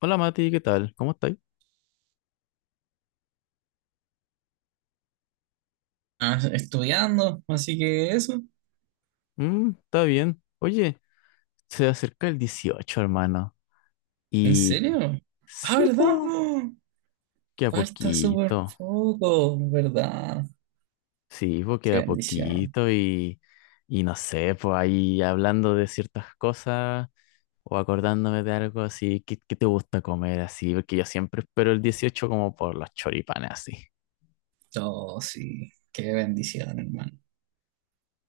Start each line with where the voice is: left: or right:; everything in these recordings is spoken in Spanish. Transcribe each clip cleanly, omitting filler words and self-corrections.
left: Hola Mati, ¿qué tal? ¿Cómo estáis?
right: Ah, estudiando, así que eso.
left: Mm, está bien. Oye, se acerca el 18, hermano.
right: ¿En
left: Y
right: serio? Ah,
left: sí,
right: ¿verdad,
left: po,
right: po?
left: queda
right: Falta súper
left: poquito.
right: poco, ¿verdad?
left: Sí, po,
right: Qué
left: queda
right: bendición.
left: poquito y no sé, pues ahí hablando de ciertas cosas o acordándome de algo así. ¿Qué te gusta comer así? Porque yo siempre espero el 18 como por los choripanes así.
right: Oh, sí, qué bendición, hermano.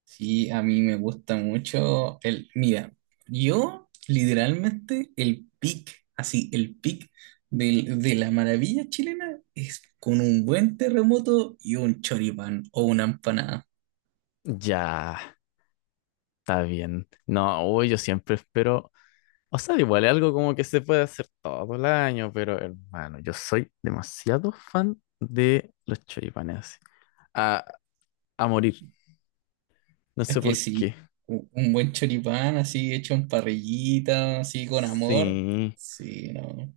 right: Sí, a mí me gusta mucho el... Mira, yo literalmente el pic, así, el pic de la maravilla chilena es con un buen terremoto y un choripán o una empanada.
left: Ya, está bien. No, uy, yo siempre espero. O sea, igual es algo como que se puede hacer todo el año, pero hermano, yo soy demasiado fan de los choripanes así. A, a morir. No
right: Es
left: sé
right: que
left: por qué.
right: sí, un buen choripán así hecho en parrillita, así con amor.
left: Sí.
right: Sí, no.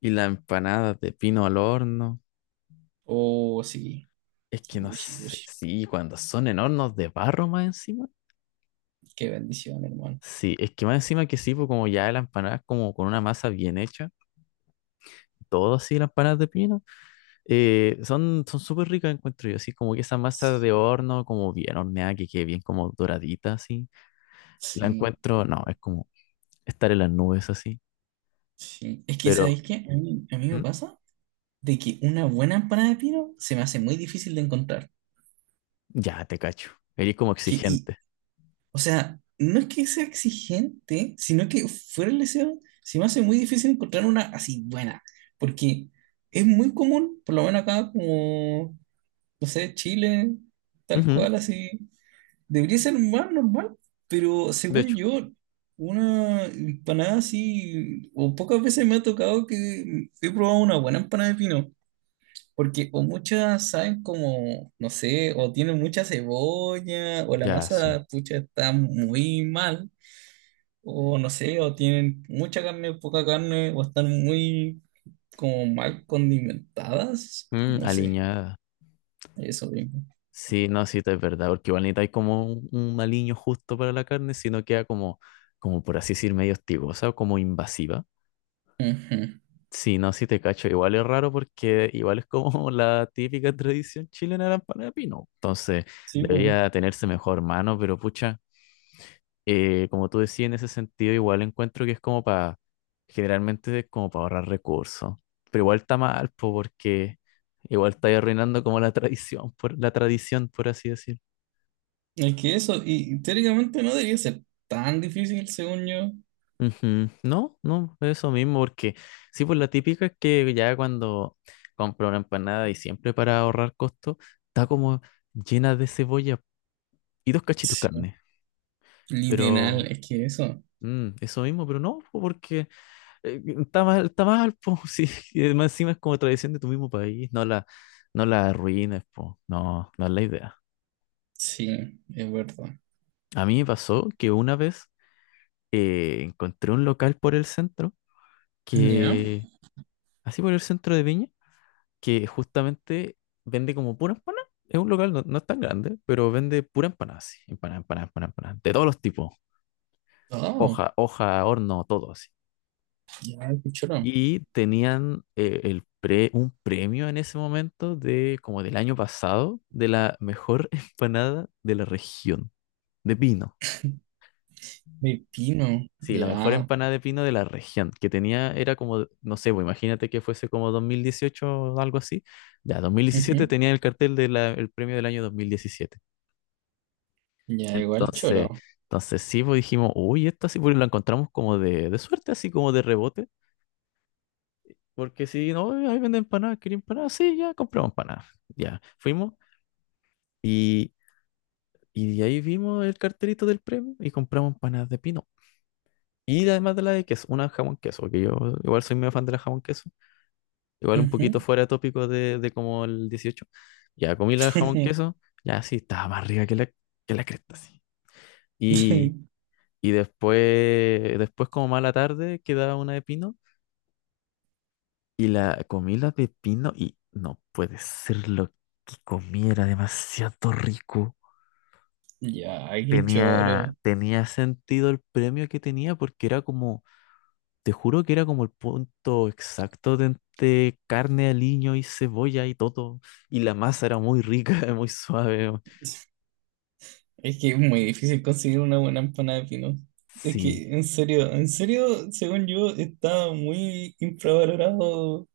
left: Y las empanadas de pino al horno.
right: Oh, sí.
left: Es que no
right: Gucci,
left: sé.
right: gucci.
left: Sí, cuando son en hornos de barro más encima.
right: Qué bendición, hermano.
left: Sí, es que más encima que sí, pues como ya la empanada es como con una masa bien hecha. Todo así, las empanadas de pino. Son súper ricas, encuentro yo. Así como que esa masa de
right: Sí,
left: horno, como bien horneada, que quede bien como doradita, así. La
right: sí,
left: encuentro, no, es como estar en las nubes así,
right: sí. Es que,
left: pero...
right: ¿sabéis qué? A mí me
left: ¿Mm?
right: pasa de que una buena empanada de pino se me hace muy difícil de encontrar.
left: Ya te cacho. Eres como
right: Que, y,
left: exigente.
right: o sea, no es que sea exigente, sino que fuera el deseo, se me hace muy difícil encontrar una así buena. Porque es muy común, por lo menos acá, como no sé, Chile, tal
left: Ujú.
right: cual, así. Debería ser más normal, pero
left: De
right: según
left: hecho,
right: yo, una empanada así, o pocas veces me ha tocado que he probado una buena empanada de pino, porque o muchas saben como, no sé, o tienen mucha cebolla, o la
left: ya sí.
right: masa, pucha, está muy mal, o no sé, o tienen mucha carne, poca carne, o están muy como mal condimentadas,
left: Mm,
right: no sé,
left: alineada.
right: eso mismo.
left: Sí, no, sí, es verdad, porque igual necesitáis como un aliño justo para la carne, si no queda como, como por así decir, medio hostigosa o como invasiva.
right: Ujú.
left: Sí, no, sí te cacho, igual es raro porque igual es como la típica tradición chilena de la empanada de pino. Entonces,
right: Sí, pues.
left: debería tenerse mejor mano, pero pucha, como tú decías, en ese sentido igual encuentro que es como para, generalmente es como para ahorrar recursos, pero igual está mal, po, porque igual está arruinando como la tradición, por así decir.
right: Es que eso, y teóricamente no debería ser tan difícil, según yo.
left: Ujú. No, no, eso mismo, porque sí, pues la típica es que ya cuando compro una empanada y siempre para ahorrar costos, está como llena de cebolla y dos cachitos de
right: Sí,
left: carne.
right: literal,
left: Pero
right: es que eso.
left: eso mismo, pero no, po, porque está mal, po, sí, y además encima es como tradición de tu mismo país, no la arruines, po, no, no es la idea.
right: Sí, es verdad.
left: A mí me pasó que una vez encontré un local por el centro
right: Ya.
left: que, así por el centro de Viña que justamente vende como pura empanada. Es un local, no, no es tan grande, pero vende pura empanada, así. Empanada, empanada, empanada, empanada. De todos los tipos.
right: Oh,
left: Hoja, hoja, horno, todo así.
right: ya, qué choro.
left: Y tenían un premio en ese momento de como del año pasado de la mejor empanada de la región, de pino.
right: Pepino,
left: Sí, la mejor
right: ya.
left: empanada de pino de la región, que tenía, era como, no sé, pues imagínate que fuese como 2018 o algo así. Ya, 2017
right: Ujú.
left: tenía el cartel del premio del año 2017.
right: Ya, igual
left: Entonces,
right: choro.
left: entonces sí, pues dijimos, uy, esta sí, pues la encontramos como de suerte, así como de rebote, porque si no, "Ay, ahí venden empanadas, quería empanadas, sí, ya compramos empanadas, ya, fuimos y, y de ahí vimos el cartelito del premio y compramos empanadas de pino. Y además de la de queso, una jamón queso, que yo igual soy medio fan de la jamón queso, igual un poquito
right: Ujú.
left: fuera de tópico de como el 18. Ya comí la jamón queso, ya sí, estaba más rica que la, cresta, sí. Y después, después como más a la tarde, quedaba una de pino. Y la comí la de pino y no puede ser lo que comí, era demasiado rico.
right: Ya, qué
left: Tenía,
right: choro.
left: tenía sentido el premio que tenía porque era como, te juro que era como el punto exacto de entre carne, aliño y cebolla y todo. Y la masa era muy rica, muy suave.
right: Es que es muy difícil conseguir una buena empanada de pino. Es
left: Sí,
right: que, en serio, según yo, está muy infravalorado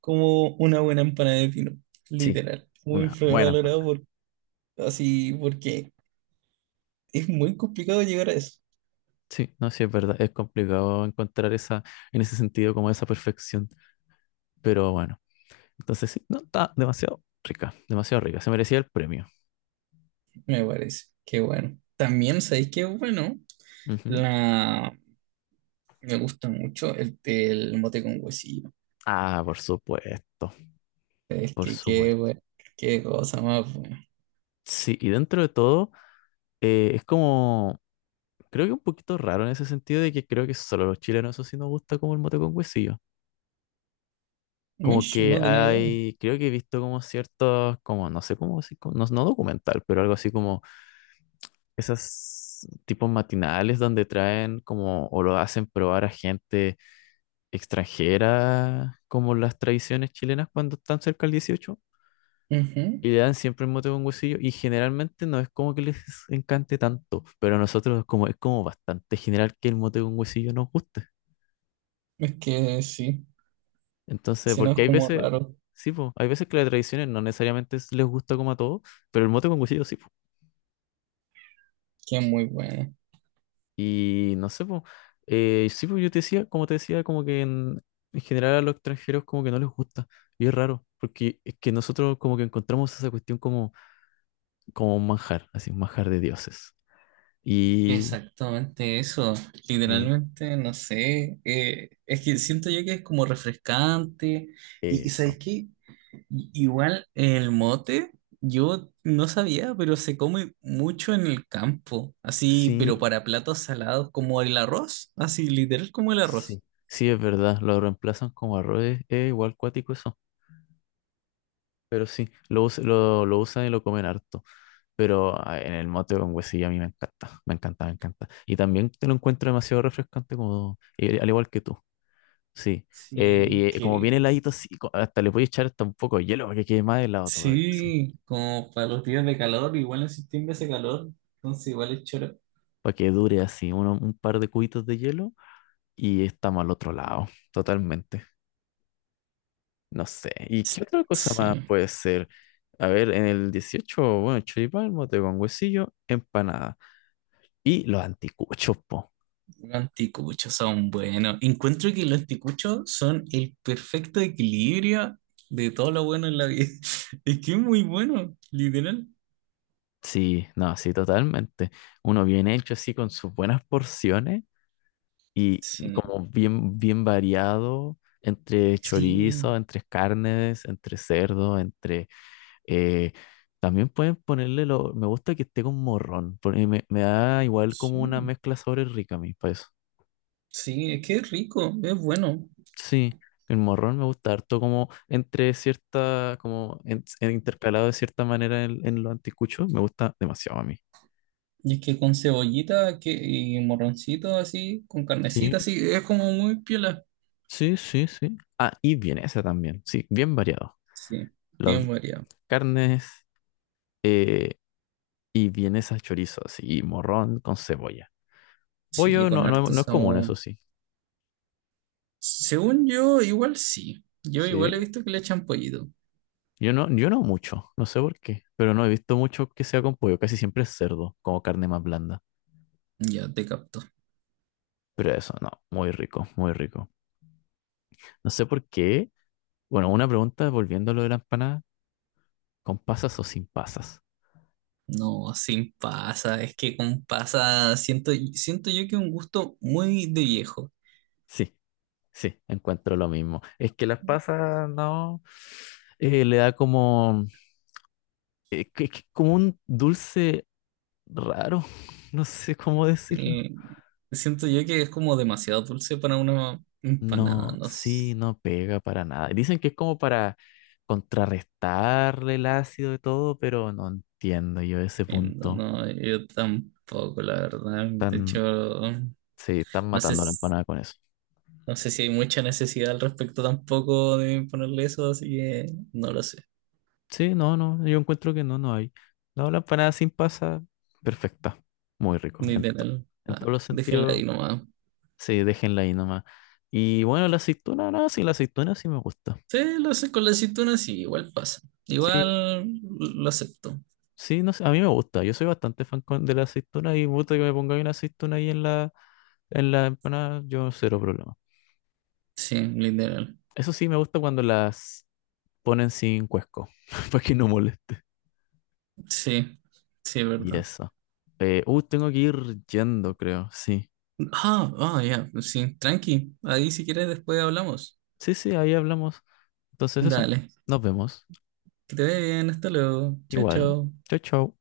right: como una buena empanada de pino,
left: sí,
right: literal. Muy
left: una buena
right: valorado
left: empanada.
right: por, así porque es muy complicado llegar a eso,
left: Sí, no, sí, es verdad, es complicado encontrar esa, en ese sentido, como esa perfección. Pero bueno, entonces sí, no, está demasiado rica, demasiado rica. Se merecía el premio.
right: me parece. Qué bueno. También sabéis que bueno,
left: Ujú.
right: la me gusta mucho el mote con huesillo.
left: Ah, por supuesto,
right: Es
left: por
right: que qué
left: supuesto.
right: bueno, qué cosa más buena.
left: Sí, y dentro de todo, es como, creo que un poquito raro en ese sentido de que creo que solo los chilenos eso sí nos gusta como el mote con huesillo. Como
right: Mish,
left: que
right: no tenía idea. Ujú.
left: hay, creo que he visto como ciertos, como, no sé cómo, así como... no, no documental, pero algo así como esas tipos matinales donde traen como, o lo hacen probar a gente extranjera como las tradiciones chilenas cuando están cerca del 18 y le dan siempre el mote con huesillo y generalmente no es como que les encante tanto, pero a nosotros es como bastante general que el mote con huesillo nos guste.
right: Es que sí,
left: Entonces,
right: si no es
left: porque hay
right: como
left: veces,
right: raro,
left: sí, po, hay veces que las tradiciones no necesariamente es... les gusta como a todos, pero el mote con huesillo sí, po.
right: que es muy bueno.
left: Y no sé, po, sí, po, yo te decía, como que en, general a los extranjeros como que no les gusta. Y es raro, porque es que nosotros como que encontramos esa cuestión como como un manjar, así un manjar de dioses.
right: Es que
left: Y
right: exactamente eso,
left: eh,
right: literalmente, no sé, es que siento yo que es como refrescante y ¿sabes
left: eso.
right: qué? Igual el mote, yo no sabía, pero se come mucho en el campo, así, pero
left: Sí,
right: para platos salados como el arroz, así, literal como el
left: sí.
right: arroz.
left: Sí, es verdad. Lo reemplazan como arroz. Es igual cuático eso. Pero sí, lo, lo usan y lo comen harto. Pero ah, en el mote con huesillo a mí me encanta. Me encanta, me encanta. Y también te lo encuentro demasiado refrescante, como, al igual que tú. Sí.
right: Sí,
left: Y como viene
right: que...
left: heladito, así, hasta le voy a echar hasta un poco de hielo para que quede más helado todavía, sí.
right: Sí, como para los días de calor, igual en septiembre hace calor, entonces igual es choro.
left: Para que dure así, un par de cubitos de hielo y estamos al otro lado, totalmente. No sé. ¿Y qué otra cosa más
right: Sí.
left: puede ser? A ver, en el 18 bueno, choripán, mote con huesillo, empanada. Y los anticuchos, po.
right: Los anticuchos son buenos. Encuentro que los anticuchos son el perfecto equilibrio de todo lo bueno en la vida. Es que es muy bueno, literal.
left: Sí, no, sí, totalmente. Uno bien hecho así con sus buenas porciones y
right: Sí,
left: como bien, bien variado entre
right: sí,
left: chorizo, entre carnes, entre cerdo, entre... Eh, también pueden ponerle lo. Me gusta que esté con morrón. Porque me da igual como una
right: sí,
left: mezcla sobre rica a mí, para eso.
right: sí, es que es rico, es bueno.
left: Sí, el morrón me gusta harto como entre cierta, como en intercalado de cierta manera en lo anticucho. Me gusta demasiado a mí.
right: Y es que con cebollita que, y morroncito así, con
left: Sí,
right: carnecita así, es como muy piola.
left: sí, sí, sí. Ah, y vienesa también. Sí, bien variado.
right: Sí,
left: Las
right: bien variado.
left: carnes eh, y vienesa chorizo, así, y morrón con cebolla.
right: Sí,
left: Pollo
right: con
left: no, no,
right: harto
left: no es común,
right: sabor.
left: eso sí.
right: Según yo, igual sí. Yo
left: Sí.
right: igual he visto que le echan pollito.
left: Yo no, yo no mucho, no sé por qué, pero no he visto mucho que sea con pollo, casi siempre es cerdo, como carne más blanda.
right: Ya te capto.
left: Pero eso, no, muy rico, muy rico. No sé por qué. Bueno, una pregunta volviendo a lo de la empanada, ¿con pasas o sin pasas?
right: No, sin pasa, es que con pasa siento, siento yo que es un gusto muy de viejo.
left: Sí, sí, encuentro lo mismo. Es que las pasas, no, le da como, que como un dulce raro, no sé cómo decirlo.
right: Eh, siento yo que es como demasiado dulce para una empanada,
left: No,
right: no
left: sí,
right: siento,
left: no pega para nada. Dicen que es como para contrarrestarle el ácido y todo, pero no entiendo yo ese punto.
right: no, yo tampoco, la verdad. De
left: Tan,
right: hecho,
left: sí, están
right: no sé,
left: matando la empanada con eso.
right: no sé si hay mucha necesidad al respecto tampoco de ponerle eso, así que no lo sé,
left: Sí, no, no, yo encuentro que no, no hay. No, la empanada sin pasa, perfecta. Muy rico, en, to-
right: literal.
left: en todos
right: Ah,
left: los
right: déjenla
left: sentidos.
right: ahí nomás.
left: Sí, déjenla ahí nomás. Y bueno, la aceituna, no, sí, la aceituna sí me gusta.
right: Sí, lo hace con la aceituna, sí, igual pasa.
left: Sí,
right: Igual lo acepto.
left: Sí, no sé, a mí me gusta. Yo soy bastante fan de la aceituna y gusta que me ponga una aceituna ahí en la empanada, yo cero problema.
right: Sí, literal.
left: Eso sí, me gusta cuando las ponen sin cuesco, para que no moleste.
right: Sí, sí, es
left: Y
right: verdad.
left: eso. Tengo que ir yendo, creo. Sí.
right: Ah, ah, ya, pues sí, tranqui. Ahí si quieres después hablamos.
left: Sí, sí, ahí hablamos. Entonces eso.
right: Dale,
left: Nos vemos.
right: que te vaya bien, hasta luego. Chao,
left: Igual.
right: chao.
left: Chau, chau.